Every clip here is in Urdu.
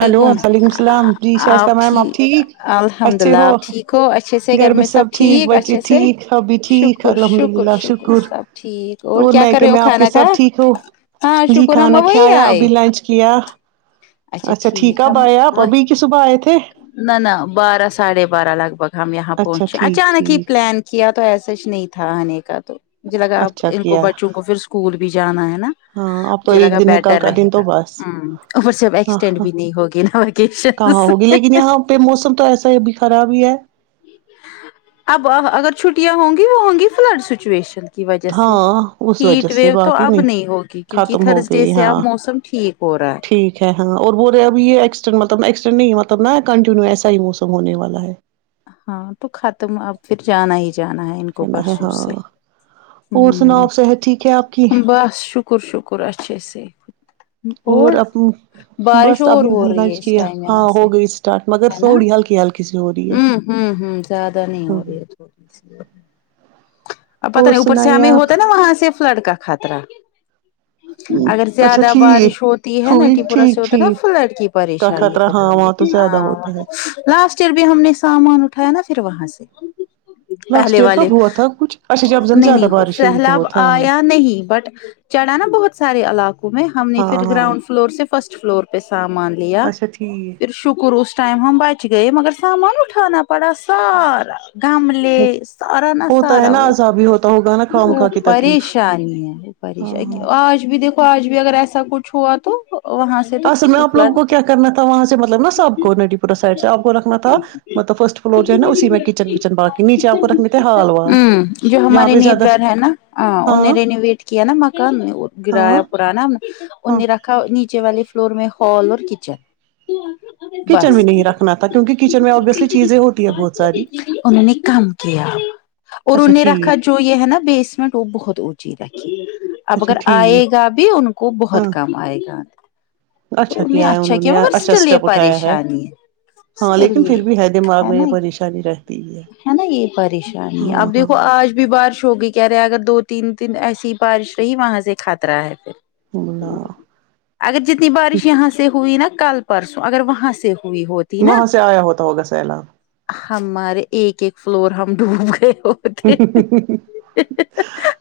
ہیلو وعلیکم السلام جی شائستہ میم آپ ٹھیک الحمد اچھے اللہ ہو آپ ٹھیک ہو اچھے سے گھر میں سب ٹھیک بچے اچھے سے ٹھیک ہم بھی ٹھیک شکر الحمد شکر اللہ شکر سب ٹھیک اور کیا کر میکے رہے ہو میں آپ کے کھانا سب کھایا ٹھیک ہو ہاں جی شکر ہم کھانا وہی کھایا آئے ابھی لنچ کیا اچھا ٹھیک کب آئے آپ ابھی کی صبح آے نہ نہ بارہ ساڑھے بارہ لگ بھگ ہم یہاں اچھا پہنچے ٹھیک اچانک ہی ٹھیک پلان کیا تو ایساچ نہیں تھا آنے کا تو مجھے لگا اب اچھا ان کو کیا بچوں کو پھر اسکول بھی جانا ہے نا ہاں اب تو مجھے ایک لگا دن ہے کل بیٹر کا رہے دن گا تو بس ہوں اور جب ہاں ایکسٹینڈ بھی ہاں نہیں ہوگی نا وکیشن کہاں ہوگی لیکن یہاں پہ موسم تو ایسا ہی ابھی خراب ہی ہے اب اگر چھٹیاں ہوں گی وہ ہوں گی فلڈ سچویشن کی وجہ سے ہاں اس وجہ ہیٹ سے ویو تو باقی اب نہیں ہوگی کیونکہ ختم ہو تھرزڈے گئی سے اب ہاں موسم ٹھیک ہو رہا ہے ٹھیک ہاں اور بول رہے اب یہ ایکسٹند مطلب ایکسٹنڈ نہیں مطلب نا کنٹینو ایسا ہی موسم ہونے والا ہے ہاں تو ختم اب پھر جانا ہی جانا ہے ان کو کہنا ہے پرسوں ہاں سے اور سناؤ ہوں آپ صحت ٹھیک ہے آپ کی بس شک کر شکر اچھے سے اور اپنی بارش بس اور ابھی ہو رہی ہے لنچ اس کیا ٹائم ہاں یہاں ہو سے گئی اسٹارٹ مگر تھوڑی ہلکی ہل ہمم ہوں ہوں زیادہ نہیں ہوں ہو رہی تھوڑی سی ا پتہ اور نہیں اوپر سے سنائیے ہمیں آپ ہوتا ہے نا وہاں سے فلڈ کا خطرہ اگر اچھا زیادہ ٹھیک بارش ہوتی ہے ہوئی ناٹی پورا سے ٹھیک ہوتا ہے نا ٹھیک فلٹ کی کا پریشانی خطرہ پھر ہاں ہم وہاں تو زیادہ ہاں ہوتا ہے لاسٹ ایئر بھی ہم نے سامان اٹھایا نا پھر وہاں سے لاسٹ پہلے ایئر والے کب ہوا تھا کچھ اچھا جب جم نہیں زیادہ نہیں ہو بارش ہوئی سہلاب بہت ہاں آیا نہیں بٹ چڑھا نا بہت سارے علاقوں میں ہم نے ہاں پھر ہاں گراؤنڈ فلور سے فسٹ فلور پہ سامان لیا اچھا پھر ٹھیک شکر اس ٹائم ہم بچ گئے مگر سامان اٹھانہ پڑا سارا گملے سارا نہ سارا ہو ابھی ہوتا ہوگا نا خام وہ خواہ کی تکلیف پریشانی ہے وہ ہاں پریشانی ہاں آج بھی دیکھو آج بھی اگر ایسا کچھ ہوا تو وہاں سے تو اصل میں آپ فلڈ لوگوں ہوں کو کیا کرنا تھا وہاں سے مطلب نا سب کو نڈی پورہ سائڈ سے آپ کو رکھنا تھا مطلب فرسٹ فلور جو ہے نا اسی میں کچن وچن باقی نیچے آپ کو رکھنے تھے ہال والا یہاں پہ زیادہ گھر ہے نہ ہاں ان رینوویٹ کیا نا مکان ہاں گرایا پرانا ہاں اننی رکھ نیچے والے فلور میں ہال اور کچن کچن بھی بس نہیں رکھنا تھا کیونکہ کچن میں ابویسلی چیزیں ہوتی ہے بہت ساری ان ہونے کم کیا اور ان اچھا نے رکھا ٹھیک جو یہ ہے نا بیسمنٹ وہ بہت اونچی رکھی اب اچھا اگر ٹھیک آئے گا بھی ان کو بہت ہاں کام آئے گا تو اچھا انہیں کیا ہے انہوں نے مگر اچھا اسٹل یہ اسٹپ اٹھایا ہے پریشانی ہاں اسٹل لیکن یہ پھر بھی ہے دماغ میں یہ پریشانی رہے ہے نا یہ پریشانی ہے اب ہاں دیکھو آج بھی بارش ہوگی کہہ رہے ہیں اگر دو تین دن ایسی ہی بارش رہی وہاں سے خطرہ ہے پھر اللہ اگر جتنی بارش یہاں سے ہوئی نا کل پرسوں اگر وہاں سے ہوئی ہو وہاں سے آیا ہوتا ہوگا سیلاب ہمارے ایک ایک فلور ہم ڈوب گئے ہو سیلاب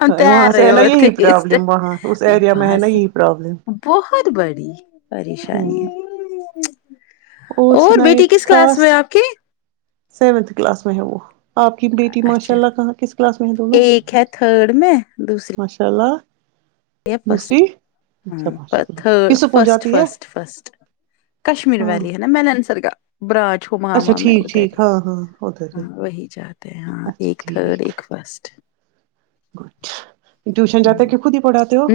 ہم تیر وہاں سے رہے ہے نا ہوتے یہی اس پرابلم وہاں اس ایریا میں ہے وہاں نا سے یہی پرابلم بہت بڑی ہوں پریشانی اور سنائیے بیٹی کچھ کس کلاس خاص میں ہے آپ کی سیونتھ کلاس میں ہے وہ آپ کی بیٹی ماشاء اچھا اللہ کہاں کس کلاس میں ہے ایک ہے تھرڈ میں دوسری ماشااللہ اچھا ہ ماشاء اللہ تھ کس اسکول فسٹ جاتی ہے فسٹ فسٹ کشمیر ہاں والی ہے نا میں نےسر کا برانچ جھومکا [unintelligible] اچھا وہاں میں ٹھیک ادھر ٹھیک ہی ہاں ہاں ادھر ہی ہاں وہی جاتے ہیں ہاں اچھا ایک تھرڈ ایک فرسٹ اچھا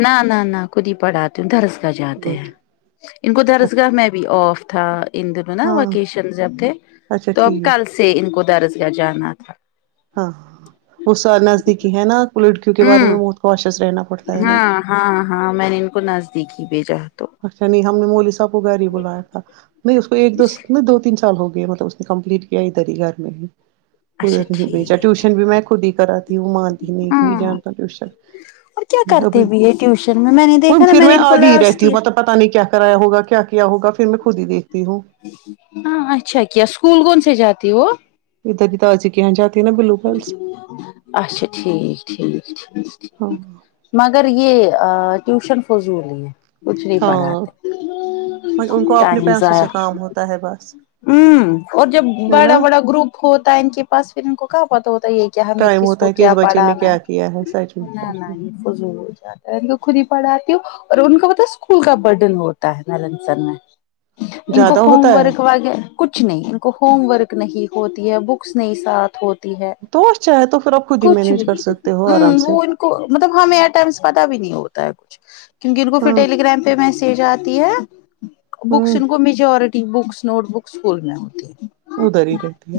نہ نہ نہ خود ہی پڑھاتے ہوں درسگاہ جاتے گڈ ہیں ان کو درسگاہ اچھا میں بھی آف تھا ان دنوں نا ہاں وکیشن جب تھے اچھا تو اب ٹھیک کل سے سے ان کو درسگاہ جانا تھا ہاں وہ سر نزدیکی ہے نا لڑکیوں کے بارے ہمم میں بہت کوشس رہنا پڑتا ہے نا ہاں ہاں ہاں میں نے ان کو نزدیک ہی بھیجا تو اچھا نہیں ہم نے مولس گھر ہی بلایا تھا نہیں اس کو ایک دو نہیں دو تین سال ہو گئے مطلب اس نے کمپلیٹ کیا ادھر ہی گھر میں ہی اچھا ادھر نہیں بھیجا ٹھیک ٹیوشن بھی میں خود ہی کرا وہ مانتی نہیں کہی ہاں جانتا ٹیوشن اور کیا ب کرتے بھی ہے ٹیوشن میں میں نے وہ دیکھا نا پھر نے میں ان کو آدی ہی لاسٹ رہتی ہوں ایئر مطلب پتا نہیں کیا کرایا ہوگا کیا کیا ہوگا پھر میں خود ہی دیکھتی ہوں ہاں اچھا کیا اسکول کون سے جاتی وہ ادری ہی تاجی اچھا ٹھیک ٹھیک ٹھیک ہاں مگر یہ ٹیوشن فضول ہی ہے کچھ نہیں ہاں پڑھاتے ان کو اپنے ٹائم پیسوں ضایع سے کام ہوتا ہے بس ہوں اور جب ہے بڑا نا بڑا گروپ ہوتا ہے ان کے پاس پھر ان کو کہاں پتہ ہوتا ہے یہ کیا ہمیں ٹائم کس ہوتا کو ہے کہ اس کیا بچے نے پڑھانا کیا ہے سچ میں نہ سچ نہ میں یہ فضول کو خود ہی پڑھاتی ہوں اور ان کا پتا اسکول کا برڈن ہوتا ہے نلن سن میں ان کو زیادہ ہوتا ہوم ہے ورک کچھ نہیں ان کو ہوم ورک نہیں ہوتی ہے بکس نہیں ساتھ ہوتی ہو تی ہے تو اچھا ہے تو پھر آپ خود ہی کچھ مینج کر بھی سکتے ہو آرام ہ سے وہ ان کو مطلب ہمیں ای ٹائمس پتہ بھی نہیں ہوتا ہے کچھ کیوں کے ان کو پھر ہاں ٹیلی گرام پہ م سگے جاتی ہے بکس ہوں ان کو majority books note book school میں ہوتی ہے ادھر ہی رہتی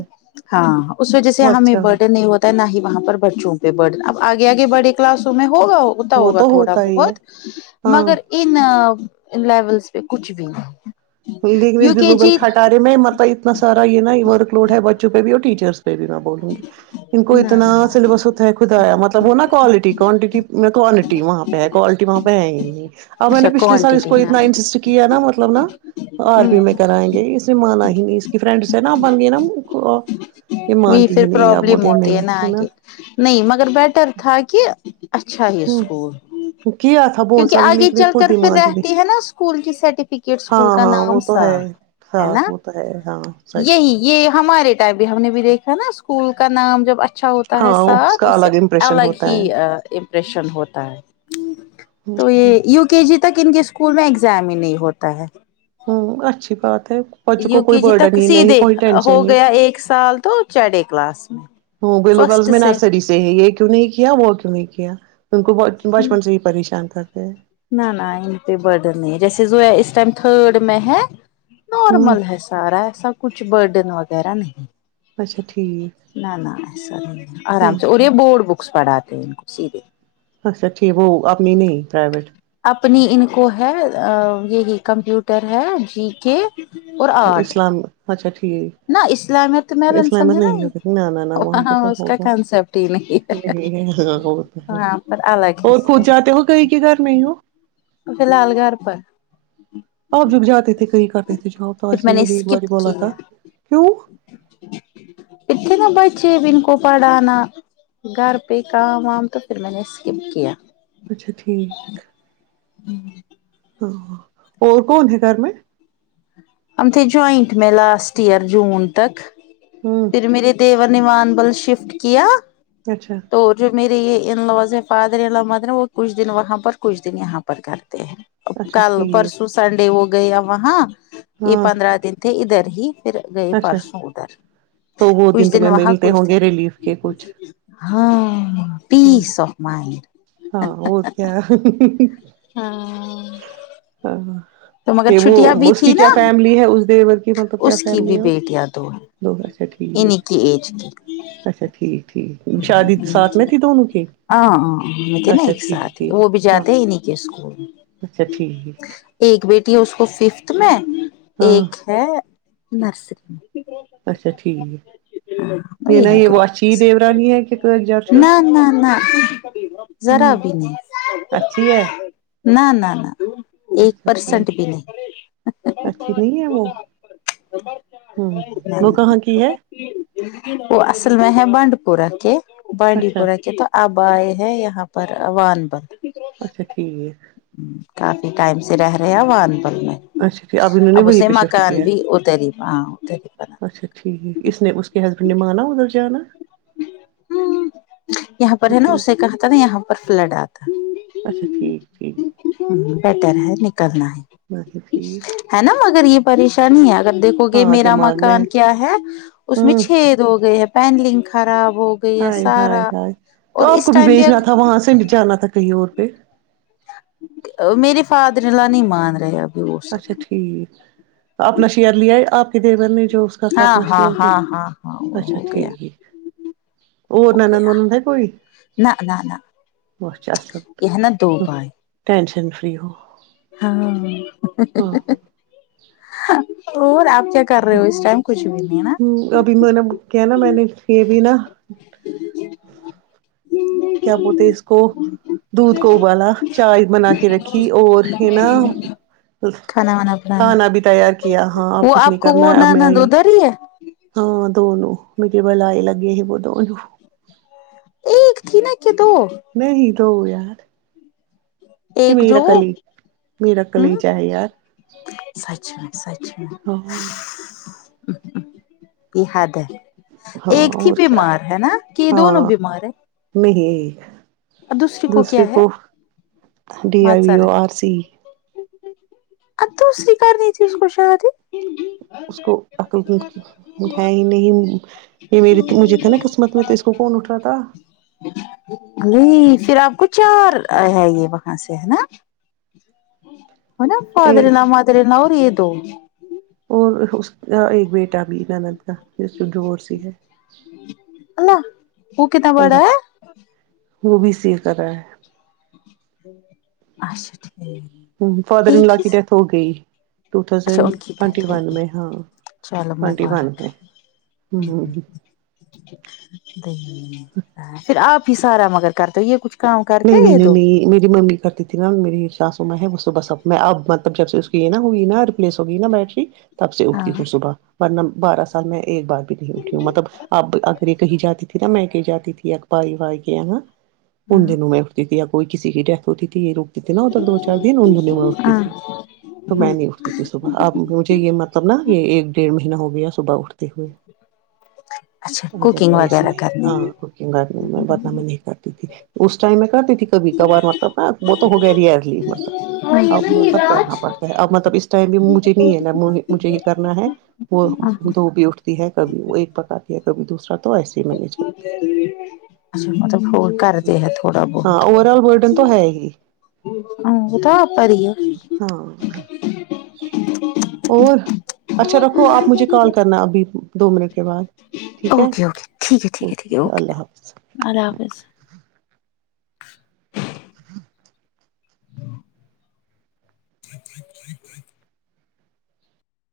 ہاں اس وجہ سے ہے ہمیں اچھا برٹن نہیں ہوتا نہ ہی وہاں پر بچوں پہ برڈن اب آگے آگے بڑے کلاسوں میں ہوگا ہو ہوتا وہ ہوگا تو تھوڑا ہوتا ہی ہے بہت ہاں مگر ان لیولس پہ کچھ بھی نہیں نگوز یو کے باللو بل جی کٹارے میں مطلب اتنا سارا یہ نا ورک لوڈ ہے بچوں پہ بھی اور ٹیچرس پہ بھی نہ بولوں گی ان کو نہ اتنا نہ سلیبس ہوتا ہے خدایا مطلب وہ نا کوالٹی کوانٹٹی میں کوانٹی وہاں پہ ہے کوالٹی وہاں پہ ہے ہی نہیں اب میں اچھا نے پچھلے سال اس کو کوانٹٹی نہ اتنا انسسٹ کیا نا مطلب نا آر پی میں کرائیں گے اس مانا ہی نہیں اس کی فرینڈ سے ہے نا بند گے نا یہ وہ مانتی ہی پھر نہیں آپ پرابلم بولتے ہیں میں ہوتی ہے نے نا آگے نہیں مگر بیٹر تھا کہ اچھا ہے ہ اسکول کیا تھا بہت کیونکہ ساری آگے لیکن چل خود کر ہی پھر مانتی نہیں رہتے ہیں نا اسکول کی سرٹیفکیٹس اسکول ہاں کا ہاں وہ نام تو سا ہے ساتھ ہو تا ہے ہاں سچ یہ ہمارے ٹائپ بھی ہم نے بھی دیکھا نا اسکول کا نام جب اچھا ہوتا تاہ ہاں ساتھ کا اس سے الگ امپریشن الگ ہوتا ہی ہے رشن ہوتا ہے تو ہ یہ یوگ کے جی تک ان کے اسکول میں ایگزام ہی نہیں ہوتا ہے ہوں اچھی بات ہے بچوں یو کو کوئی کی جی تک برڈن ہی نہیں سیدھے کوئی ہو ٹینشن نہیں گیا ایک سال تو چیڈے کلاس میں ہ گلوبل میں نرسری سے ہے یہ کیوں نہیں کیا وہ کیوں نہیں کیا ان کو بچپن سے ہی پریشان تھا آے نہ نہ ان پہ برڈن نہیں جیسے زویا اس ٹائم تھرڈ میں ہے ہ نارمل ہے سب سارا ایسا کچھ برڈن وغیرہ نہیں اچھا ٹھیک نہ نہ ایسا نہیں ہاں آرام سے اور یہ بورڈ بکس پڑھاتے ان کو سیدھے اچھا ٹھیک وہ اپنی نہیں پرائیوٹ اپنی ان کو ہے یہی کمپیوٹر ہے جی کے اور وہ آرٹ اسلام اچھا ٹھیک ہے نہ اسلامیہ تو میرسند ہے نا ہی نہ نہ نہ پہ وہاں تو اس کا ہوگا کنسپٹ ہی نہیں ہے نہیں ہاں وہ تو ہے وہاں پر الگ اور حصہ کود جاتے ہو کہیں کے گھر نہیں ہو فل لال گھر پر آپ جک جاتے تھے کہی کرتے تھے جواب تو پھر آجی میں نے مجھے ایک بار اسکپ بولا تھا کیا کیوں [inaudible] اتنے بچے ان انکو پاڑا نا گھر پہ کام وام تو پھر میں نے ا سکپ کیا اچھا ٹھیک ہوں ہاں اور کون ہے گھر میں ہم تھے جوائنٹ میں لاسٹ ایئر جون تک ہوں پھر میرے دیور نے وان بل شفٹ کیا اچھا تو جو میرے یہ ان لوز ہیں فادر ان لاؤ مدر ہیں وہ کچھ دن وہاں پر کچھ دن یہاں پر کرتے ہیں اچھا کل ٹھیک پرسو سنڈے ہو گیا وہاں یہ ہاں پندرہ دن تھے ادھر ہی پھر گئے اچھا پرسوں ادھر تو وہ کچھ دن تمہیں وہاں ملتے کچھ ہوں گے ریلیف کے دن کچھ ہاں ہاں پیس آف مائنڈ ہاں اور کیا ہاں ہاں تو مگر یہ چھٹیاں وہ بھی اس تھی کی کیا نا فیملی ہے اس دیور کی مطلب کیا اس کی فیملی بھی بیٹیاں ہیں دو اچھا انہیں کی ایج کی ٹھیک اچھا ٹھیک ٹھیک شادی ساتھ میں تھی دونوں کی ہاں ہاں ہم ت نا اچھا ایک ٹھیک ساتھ ٹھیک وہ بھی ہاں جاتے ہیں انہیں کے اسکول میں اچھا ٹھیک ایک بیٹی ہے اس کو ففتھ میں ہاں ایک ہے نرسری میں اچھا ٹھیک ہاں یہ نا یہی یہ گروپ واچ شی دیورانی ہے کہ قک جار چس نہ نہ نہ ہوں ذرا بھی نہیں اچھی ہے نہ نہ نہ ایک اچھا ٹھیک پرسینٹ بھی نہیں اچھی نہیں ہے وہ ہوں نہ وہ نہ کہاں کی ہے وہ اصل میں ہے بانڈی پورہ کے بانڈی اچھا پورہ کے تو اب آئے ہیں یہاں پر عان بل اچھا ٹھیک کافی ٹائم سے رہ رہے وانپل میں اچھا ٹھیک انہوں نے اب اسے وہیں پہ شفٹ ماکان کیا بھی ادھر ہی ہاں ادھر ہی بنا ہے اچھا ٹھیک ہے اس نے اس کے ہسبینڈ نے مانا ادھر جانا یہاں پر ہے اچھا ناں ٹھیک اسے کہا تھا ناں یہاں پر فلڈ آتا اچھا ٹھیک ٹھیک بیٹر ہے نکلنا ہے اچھا ٹھیک ہے ناں مگر یہ پریشانی ہے اگر دیکھو گے ہاں میرا دماغ میں مکان کیا ہے اس ہ میں چھ ہوگئے ہے پین لنگ خراب ہوگ ہائے ہائے ہائے تو آپ کو بھی بھیجنا تھا وہاں سے جانا تھا کہیں اور پہ میرے فادر انلاء نہیں مان رہے ابھی اس اچھا ٹھیک اپنا شئر لیا ہے آپ کے دیور نے جو ہاں اپنا ہاں شئیر ہاں ہاں ہاں وہ ہو اچھا گیا ٹھیک اور ہو نند گیا ونند ہے کوئی نہ نہ نہ بہت اچھا یہ نا دو ہے بھائی ٹینشن فری ہو ہاں ہاں اور آپ کیا کر رہے ہو اس ٹائم کچھ بھی نہیں ناں ابھی میں نے کیا ناں میں نے یہ بھی ناں [unintelligible] کیا بولتے اس کو دودھ کو ابالا چائے بنا کے رکھی اور ہے ناں کھانا وانا بنایا کھانا بھی تیار کیا ہاں اب وہ کچھ آپ نہیں کو کرنا وہ ہے اب نہ میں نند آئی ادھر ہی ہے ہاں دونوں میرے بلائے لگے ہے وہ دونوں ایک کی ناں کہ دو نہیں تو یار یہ ایک میرا جو کلی میرا ہوں کلیجا ہے یار سچ میں سچ میں ہاں یہ حد ہے ہاں ایک ہی اور کیا بیمار ہے ناں کہ دونوں بیمار ہے میں ہی ایک اور دوسری دوسرے کیا ہے کو ڈی آئی وی ماتسر او ہے آر سی اب دوسری کرنی تھی اس کو شادی اس کو عقل کی ہے ہی نہیں یہ میری مجھے تھا نا قسمت میں تو اس کو کون اٹھاتا [unintelligible] نہیں پھر آپ کو چار ہے یہ وہاں سے ہے ناں ان ہے ناں فادر تھا انلاء مادر انلاء اور یہ دو اور اس کا ایک بیٹا بھی نند کا جس کو ڈوورس ہوئی ہے اللہ او کتنا بڑا ہے اللہ وہ بھی سیکھ رہا ہے اچھا ٹھیک ہوں فادر انلاء ایک ہی کی ڈیتھ ہوگئی ٹو اچھا تھاؤزنڈ ان کی ٹوونٹی ڈیتھ ہو ون گئی میں ہاں چلو ٹوونٹی ون مبارک میں ہ [unintelligible] پھر آپ ہی سارا مگر کرتے ہو یہ کچھ کام کرتے نہیں نہیں یہ نہیں دو نہیں میری ممی کرتی ناں میری ساسوں ماں ہے بس اب میں اب مطلب جب سے اس کی ناں ہوگئی ناں ریپلیس ہوگئی ناں بیٹری تب سے اٹھتی ہاں ہوں صبح ورنہ بارہ سال میں ایک بار بھی نہیں اٹھی ہوں مطلب اب اگر یہ کہی جاتی تھی ناں میں کہیں جاتی تھی بائی وائی کے یہاں ناں ہاں دن میں اٹھتی تھی کوئی کسی کی ڈیتھ ہوتی تھی یہ لوگ تھی ناں ادھر دو چار دن ان دنوں میں اٹھتی ہاں تھی تو میں نہیں اٹھتی تھی صبح آپ مجھے یہ مطلب ناں یہ ایک ڈیڑ مہینہ ہو گیا صبح اٹھ تے ہوئے اچھا ادر کوکنگ وائز وغیرہ نہیں کرنے ہاں میں بدنام نہیں کرتی تھی اس ٹائم میں کرتی تھی کہ کبھی کبھار مطلب نا وہ تو ہو گیا رہی ہے یرلی مطلب اب مطلب کرنا پڑتا اب مطلب اس ٹائم بھی مجھے نہیں ہے نا مجھے یہ کرنا ہے وہ دو بھی اٹھتی ہے کبھی وہ ایک پکاتی ہے کبھی دوسرا تو ایسے ہی مینج کرتے ہیں اچھا مطلب بہت کرتے ہیں تھوڑا ہاں اوور آل بولڈن تو ہے ہی ہمم وہ ٹاپ پر ہی ہے ہاں اور اچھا رکھو آپ مجھے کال کرنا ابھی دو منٹ کے بعد ٹھیک ہے اوکے اوکے ٹھیک ہے ٹھیک ہے ٹھیک ہے اوکے اللہ حافظ اللہ حافظ